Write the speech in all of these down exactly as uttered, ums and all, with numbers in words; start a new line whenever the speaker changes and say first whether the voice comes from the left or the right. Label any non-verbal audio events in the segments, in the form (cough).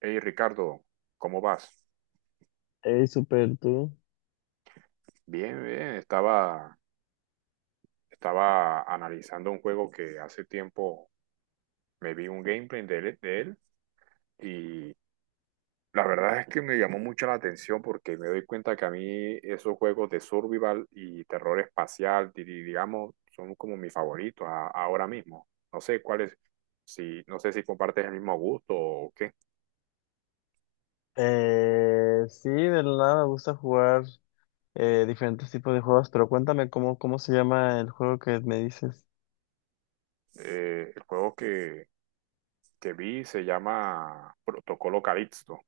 right: Hey Ricardo, ¿cómo vas?
left: Ey, super tú.
right: Bien, bien. Estaba, estaba analizando un juego que hace tiempo me vi un gameplay de él, de él y la verdad es que me llamó mucho la atención porque me doy cuenta que a mí esos juegos de survival y terror espacial, di- di- digamos, son como mis favoritos a- ahora mismo. No sé cuáles, si, no sé si compartes el mismo gusto o qué.
left: Eh, sí, de la nada me gusta jugar eh, diferentes tipos de juegos, pero cuéntame cómo, cómo se llama el juego que me dices.
right: Eh, el juego que, que vi se llama Protocolo Calixto.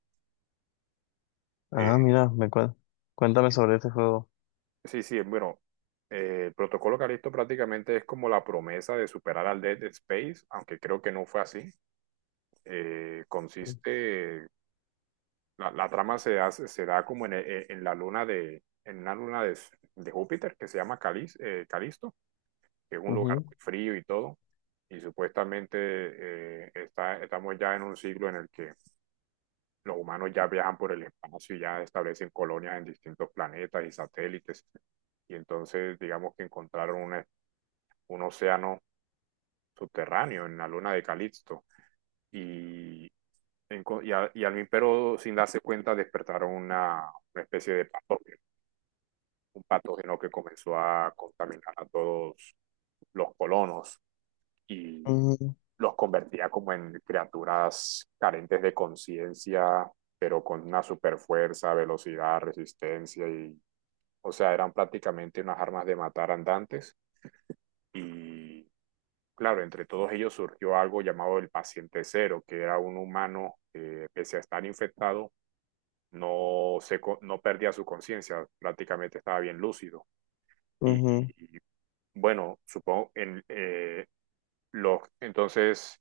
left: Ah, mira, me cuen- cuéntame sobre ese juego.
right: Sí, sí, bueno, eh, el protocolo Calisto prácticamente es como la promesa de superar al Dead Space, aunque creo que no fue así. Eh, consiste, la, la trama se, hace- se da como en, e- en la luna de, en una luna de, de Júpiter que se llama Calis, eh, Calisto, que es un lugar
left: Ujú,
right: muy frío y todo. Y supuestamente eh, está, estamos ya en un siglo en el que los humanos ya viajan por el espacio y ya establecen colonias en distintos planetas y satélites. Y entonces, digamos que encontraron una un océano subterráneo en la luna de Calixto. Y, en, y, a, y, al Mimpero, sin darse cuenta, despertaron una, una, especie de patógeno, un patógeno que comenzó a contaminar a todos los colonos, y
left: ujú,
right: los convertía como en criaturas carentes de conciencia, pero con una super fuerza, velocidad, resistencia y, o sea, eran prácticamente unas armas de matar andantes. Y claro, entre todos ellos surgió algo llamado el paciente cero, que era un humano que, pese a estar infectado, no, se, co- no perdía su conciencia, prácticamente estaba bien lúcido. Y,
left: ujú.
right: y, bueno, supongo, en, eh, los, entonces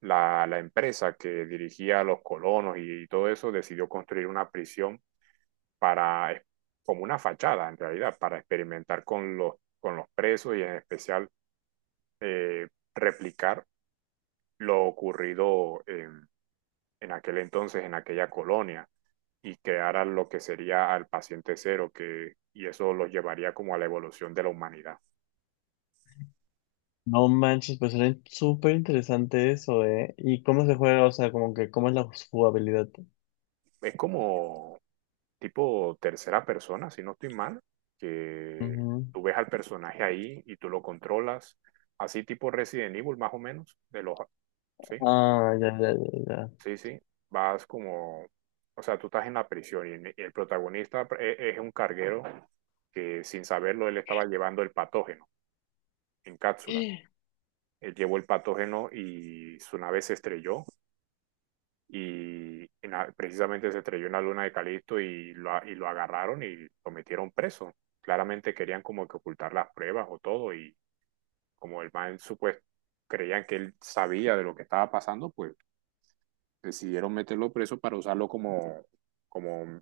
right: la, la empresa que dirigía a los colonos y todo eso decidió construir una prisión para, eh, como una fachada en realidad, para experimentar con los, con los presos y en especial eh, replicar lo ocurrido en en aquel entonces, en aquella colonia, y crearan lo que sería al paciente cero, que, y eso los llevaría como a la evolución de la humanidad.
left: No manches, pues suena súper interesante eso, ¿eh? ¿Y cómo se juega? O sea, como que, ¿cómo es la jugabilidad?
right: Es como tipo tercera persona, si no estoy mal, que
left: Ujú.
right: tú ves al personaje ahí y tú lo controlas, así tipo Resident Evil más o menos, de los, sí,
left: Ah, ya, ya, ya, ya.
right: sí, sí, vas como, o sea, tú estás en la prisión y, y el protagonista es, es un carguero que sin saberlo él estaba llevando el patógeno en cápsulas. Él llevó el patógeno y su nave se estrelló y, y na- precisamente se estrelló en la luna de Calisto y lo, a- y lo agarraron y lo metieron preso. Claramente querían como que ocultar las pruebas o todo, y como el man supuesto creían que él sabía de lo que estaba pasando, pues decidieron meterlo preso para usarlo como, como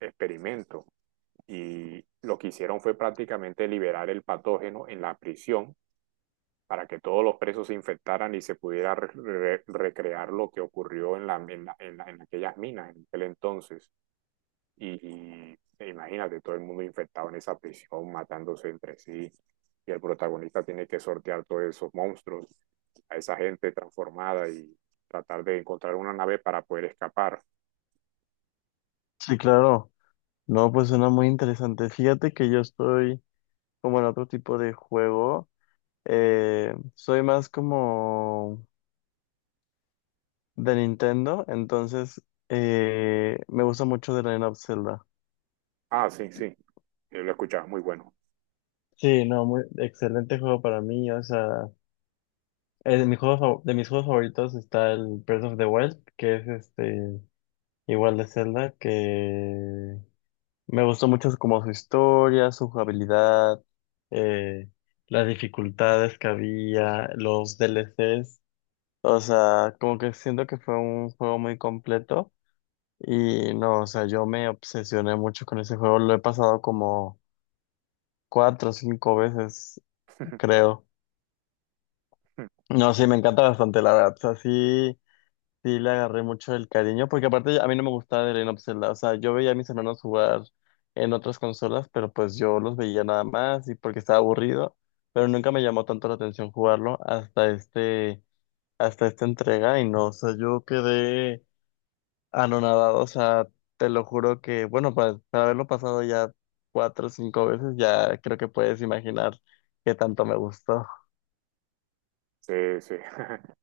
right: experimento. Y lo que hicieron fue prácticamente liberar el patógeno en la prisión para que todos los presos se infectaran y se pudiera re- re- recrear lo que ocurrió en, la, en, la- en la- en aquellas minas en aquel entonces. Y, y e Imagínate, todo el mundo infectado en esa prisión, matándose entre sí, y el protagonista tiene que sortear todos esos monstruos, a esa gente transformada y tratar de encontrar una nave para poder escapar.
left: Sí, claro. No, pues suena muy interesante. Fíjate que yo estoy como en otro tipo de juego. Eh, soy más como de Nintendo, entonces eh, me gusta mucho The Legend of Zelda.
right: Ah, sí, sí, yo lo escuchaba, muy bueno.
left: Sí, no, muy excelente juego para mí. O sea, es de, mis juegos fa- de mis juegos favoritos está el Breath of the Wild, que es este igual de Zelda, que Me gustó mucho su- como su historia, su jugabilidad. eh, las dificultades que había, los D L D L Cs. O sea, como que siento que fue un juego muy completo. Y no, o sea, yo me obsesioné mucho con ese juego. Lo he pasado como cuatro o cinco veces,
right: (laughs)
left: creo. No, sí, me encanta bastante, la verdad. O sea, sí, sí le agarré mucho el cariño, porque aparte a mí no me gustaba el Legend of Zelda. O sea, yo veía a mis hermanos jugar en otras consolas, pero pues yo los veía nada más y porque estaba aburrido. Pero nunca me llamó tanto la atención jugarlo hasta este, hasta esta entrega. Y no, o sea, yo quedé anonadado, o sea, te lo juro que, bueno, para, para haberlo pasado ya cuatro o cinco veces, ya creo que puedes imaginar qué tanto me gustó.
right: Sí, sí. (laughs)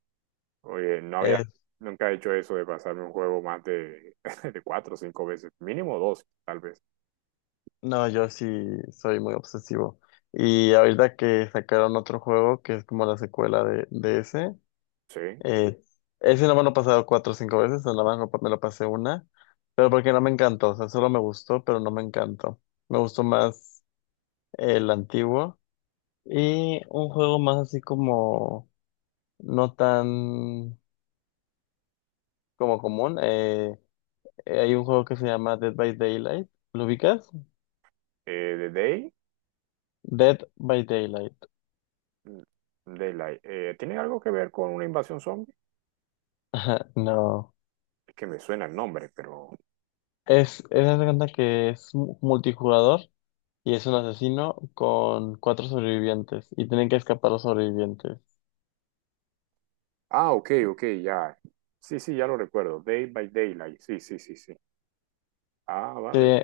right: Oye, no había
left: Eh,
right: nunca he hecho eso de pasarme un juego más de, (laughs) de cuatro o cinco veces, mínimo dos, tal vez.
left: no, yo sí soy muy obsesivo. Y ahorita que sacaron otro juego, que es como la secuela de, de ese,
right: Sí. Eh,
left: eh, ese no me lo he pasado cuatro o cinco veces, o nada más lo pa- me lo pasé una, pero porque no me encantó, o sea, solo me gustó, pero no me encantó. Me gustó más el antiguo. Y un juego más así como no tan como común. Eh, eh, hay un juego que se llama Dead by Daylight. ¿Lo ubicas?
right: The Day,
left: Dead by Daylight.
right: mm, Daylight. Eh, ¿tiene algo que ver con una invasión zombie?
left: (laughs) No.
right: Es que me suena el nombre, pero.
left: Es, es, haz de cuenta que es mu- multijugador y es un asesino con cuatro sobrevivientes y tienen que escapar los sobrevivientes.
right: Ah, ok, ok, ya. Sí, sí, ya lo recuerdo. Day by Daylight. Sí, sí, sí, sí. Ah,
left: Sí,
right: vale.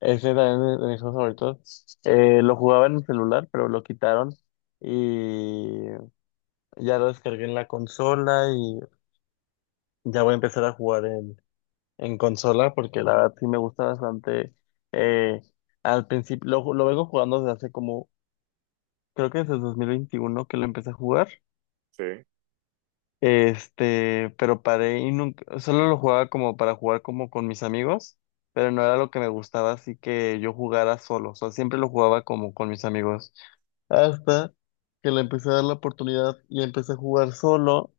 left: ese también es de mis juegos favoritos. Eh, lo jugaba en el celular, pero lo quitaron y ya lo descargué en la consola y ya voy a empezar a jugar en consola, porque la verdad sí me gusta bastante. eh, Al principio, lo, lo vengo jugando desde hace como, creo que desde el dos mil veintiuno que lo empecé a jugar.
right: Sí,
left: Este, pero paré y nunca, solo lo jugaba como para jugar como con mis amigos, pero no era lo que me gustaba, así que yo jugara solo, o sea, siempre lo jugaba como con mis amigos. Hasta que le empecé a dar la oportunidad y empecé a jugar solo,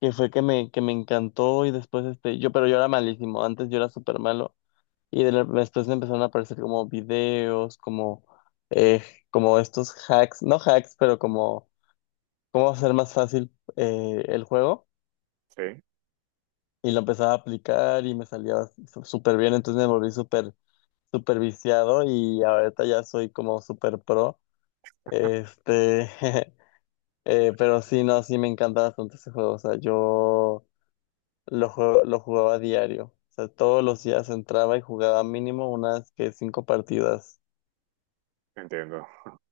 left: que fue que me, que me encantó y después este, yo, pero yo era malísimo, antes yo era súper malo. Y de la- después me empezaron a aparecer como videos, como, eh, como estos hacks, no hacks, pero como cómo hacer más fácil eh, el juego.
right: sí,
left: Y lo empezaba a aplicar y me salía su- súper bien, entonces me volví súper, súper viciado y ahorita ya soy como súper pro. Este, (laughs) eh, pero sí, no, sí me encanta bastante ese juego. O sea, yo lo, jue- lo jugaba a diario. O sea, todos los días entraba y jugaba mínimo unas que cinco partidas.
right: entiendo. (laughs)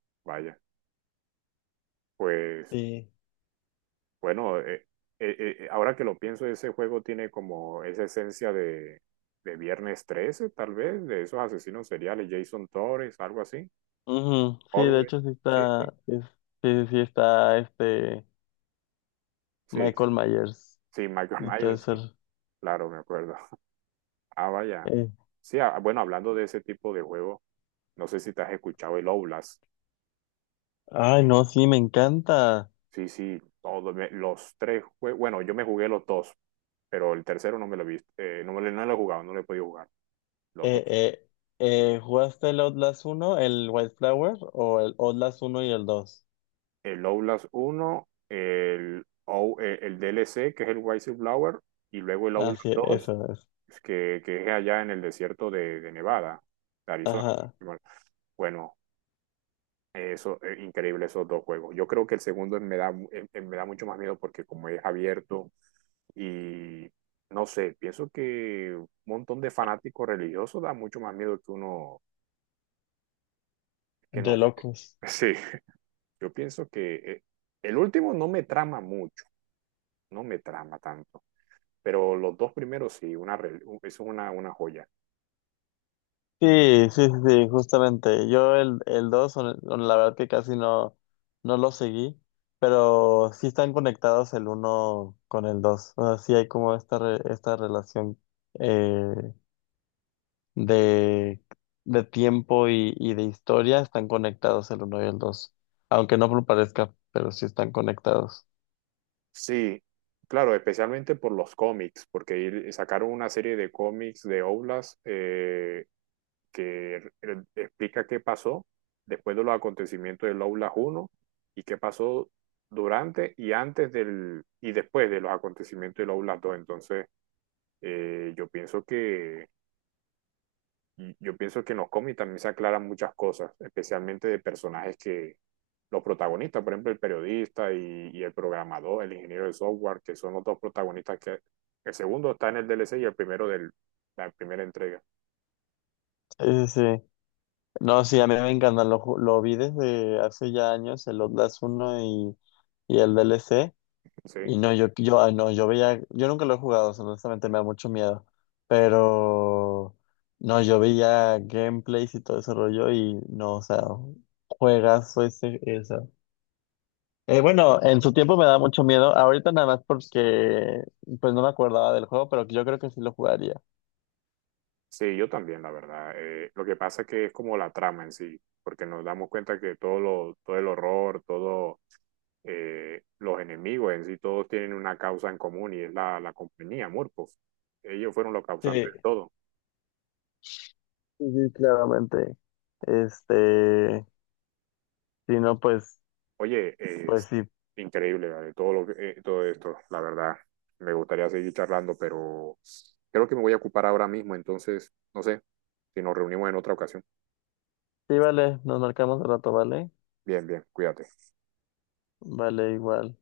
right: Vaya. Pues.
left: Sí.
right: Bueno, eh, eh, eh, ahora que lo pienso, ese juego tiene como esa esencia de, de Viernes trece tal vez, de esos asesinos seriales, Jason Torres, algo así,
left: Ujú, sí, de
right: Orwell,
left: hecho sí
right: sí, sí,
left: está, es- sí, sí está este
right: sí,
left: Michael Myers
right: sí, Michael (laughs)
left: y todo
right: Myers,
left: eso.
right: sí, claro, me acuerdo. Ah, vaya.
left: Eh,
right: Sí, ah, bueno, hablando de ese tipo de juego, no sé si te has escuchado el Oblast.
left: Ay, no, sí, me encanta.
right: Sí, sí, todos me- los tres juegos, bueno, yo me jugué los dos, pero el tercero no me lo he visto, eh, no me lo no lo he jugado, no lo he podido jugar. Los
left: Eh,
right: dos,
left: eh, eh, ¿Jugaste el Outlast uno el Wildflower o el Outlast uno y el dos?
right: el Outlast uno el, O- eh, el D L C, que es el Whistleblower, y luego el
left: Ah,
right: Outlast
left: sí,
right: dos
left: eso es.
right: que, que es allá en el desierto de, de Nevada, de Arizona.
left: Ajá,
right: Bueno, bueno, eso es increíble, esos dos juegos. Yo creo que el segundo me da, mu- eh, me da mucho más miedo porque como es abierto, y no sé, pienso que un montón de fanáticos religiosos da mucho más miedo que uno que no.
left: de
right: (laughs)
left: locos.
right: Sí, yo pienso que eh, el último no me trama mucho. No me trama tanto. Pero los dos primeros sí, una, re- es una, una joya.
left: Sí, sí, sí, sí, justamente. Yo el, el dos, hon- hon- la verdad que casi no, no lo seguí, pero sí están conectados el uno con el dos. O sea, sí hay como esta, re- esta relación eh, de, de tiempo y, y de historia, están conectados el uno y el dos, aunque no lo parezca, pero sí están conectados.
right: Sí, claro, especialmente por los cómics, porque ir- sacaron una serie de cómics de Oblast, eh, que eh, explica qué pasó después de los acontecimientos del Oblast uno y qué pasó durante y antes del y después de los acontecimientos del Oblast dos. Entonces, eh, yo pienso que Y Yo pienso que en los cómics también se aclaran muchas cosas, especialmente de personajes que los protagonistas, por ejemplo, el periodista y, y el programador, el ingeniero de software, que son los dos protagonistas, que el segundo está en el D L C y el primero de la primera entrega.
left: Sí, sí, sí. No, sí, a mí me encanta, lo, ju- lo vi desde hace ya años, el Outlast uno y, y el D L C.
right: Sí,
left: Y no, yo, yo, ah, no, yo veía, yo nunca lo he jugado, o sea, honestamente me da mucho miedo, pero no, yo veía gameplays y todo ese rollo y no, o sea, juegazo ese, esa. Eh, bueno, en su tiempo me da mucho miedo, ahorita nada más porque pues no me acordaba del juego, pero yo creo que sí lo jugaría.
right: sí, yo también, la verdad. Eh, lo que pasa es que es como la trama en sí, porque nos damos cuenta que todo, lo, todo el horror, todos los enemigos en sí, todos tienen una causa en común y es la, la compañía, Murphy. Ellos fueron los
left: Sí,
right: causantes
left: sí,
right: de todo.
left: sí, claramente. Este, si no, pues,
right: Oye,
left: pues
right: es
left: sí,
right: increíble, ¿vale? Todo lo que- eh, todo esto, la verdad. Me gustaría seguir charlando, pero creo que me voy a ocupar ahora mismo, entonces, no sé, si nos reunimos en otra ocasión.
left: sí, vale, nos marcamos al rato, ¿vale?
right: Bien, bien, cuídate.
left: Vale, igual.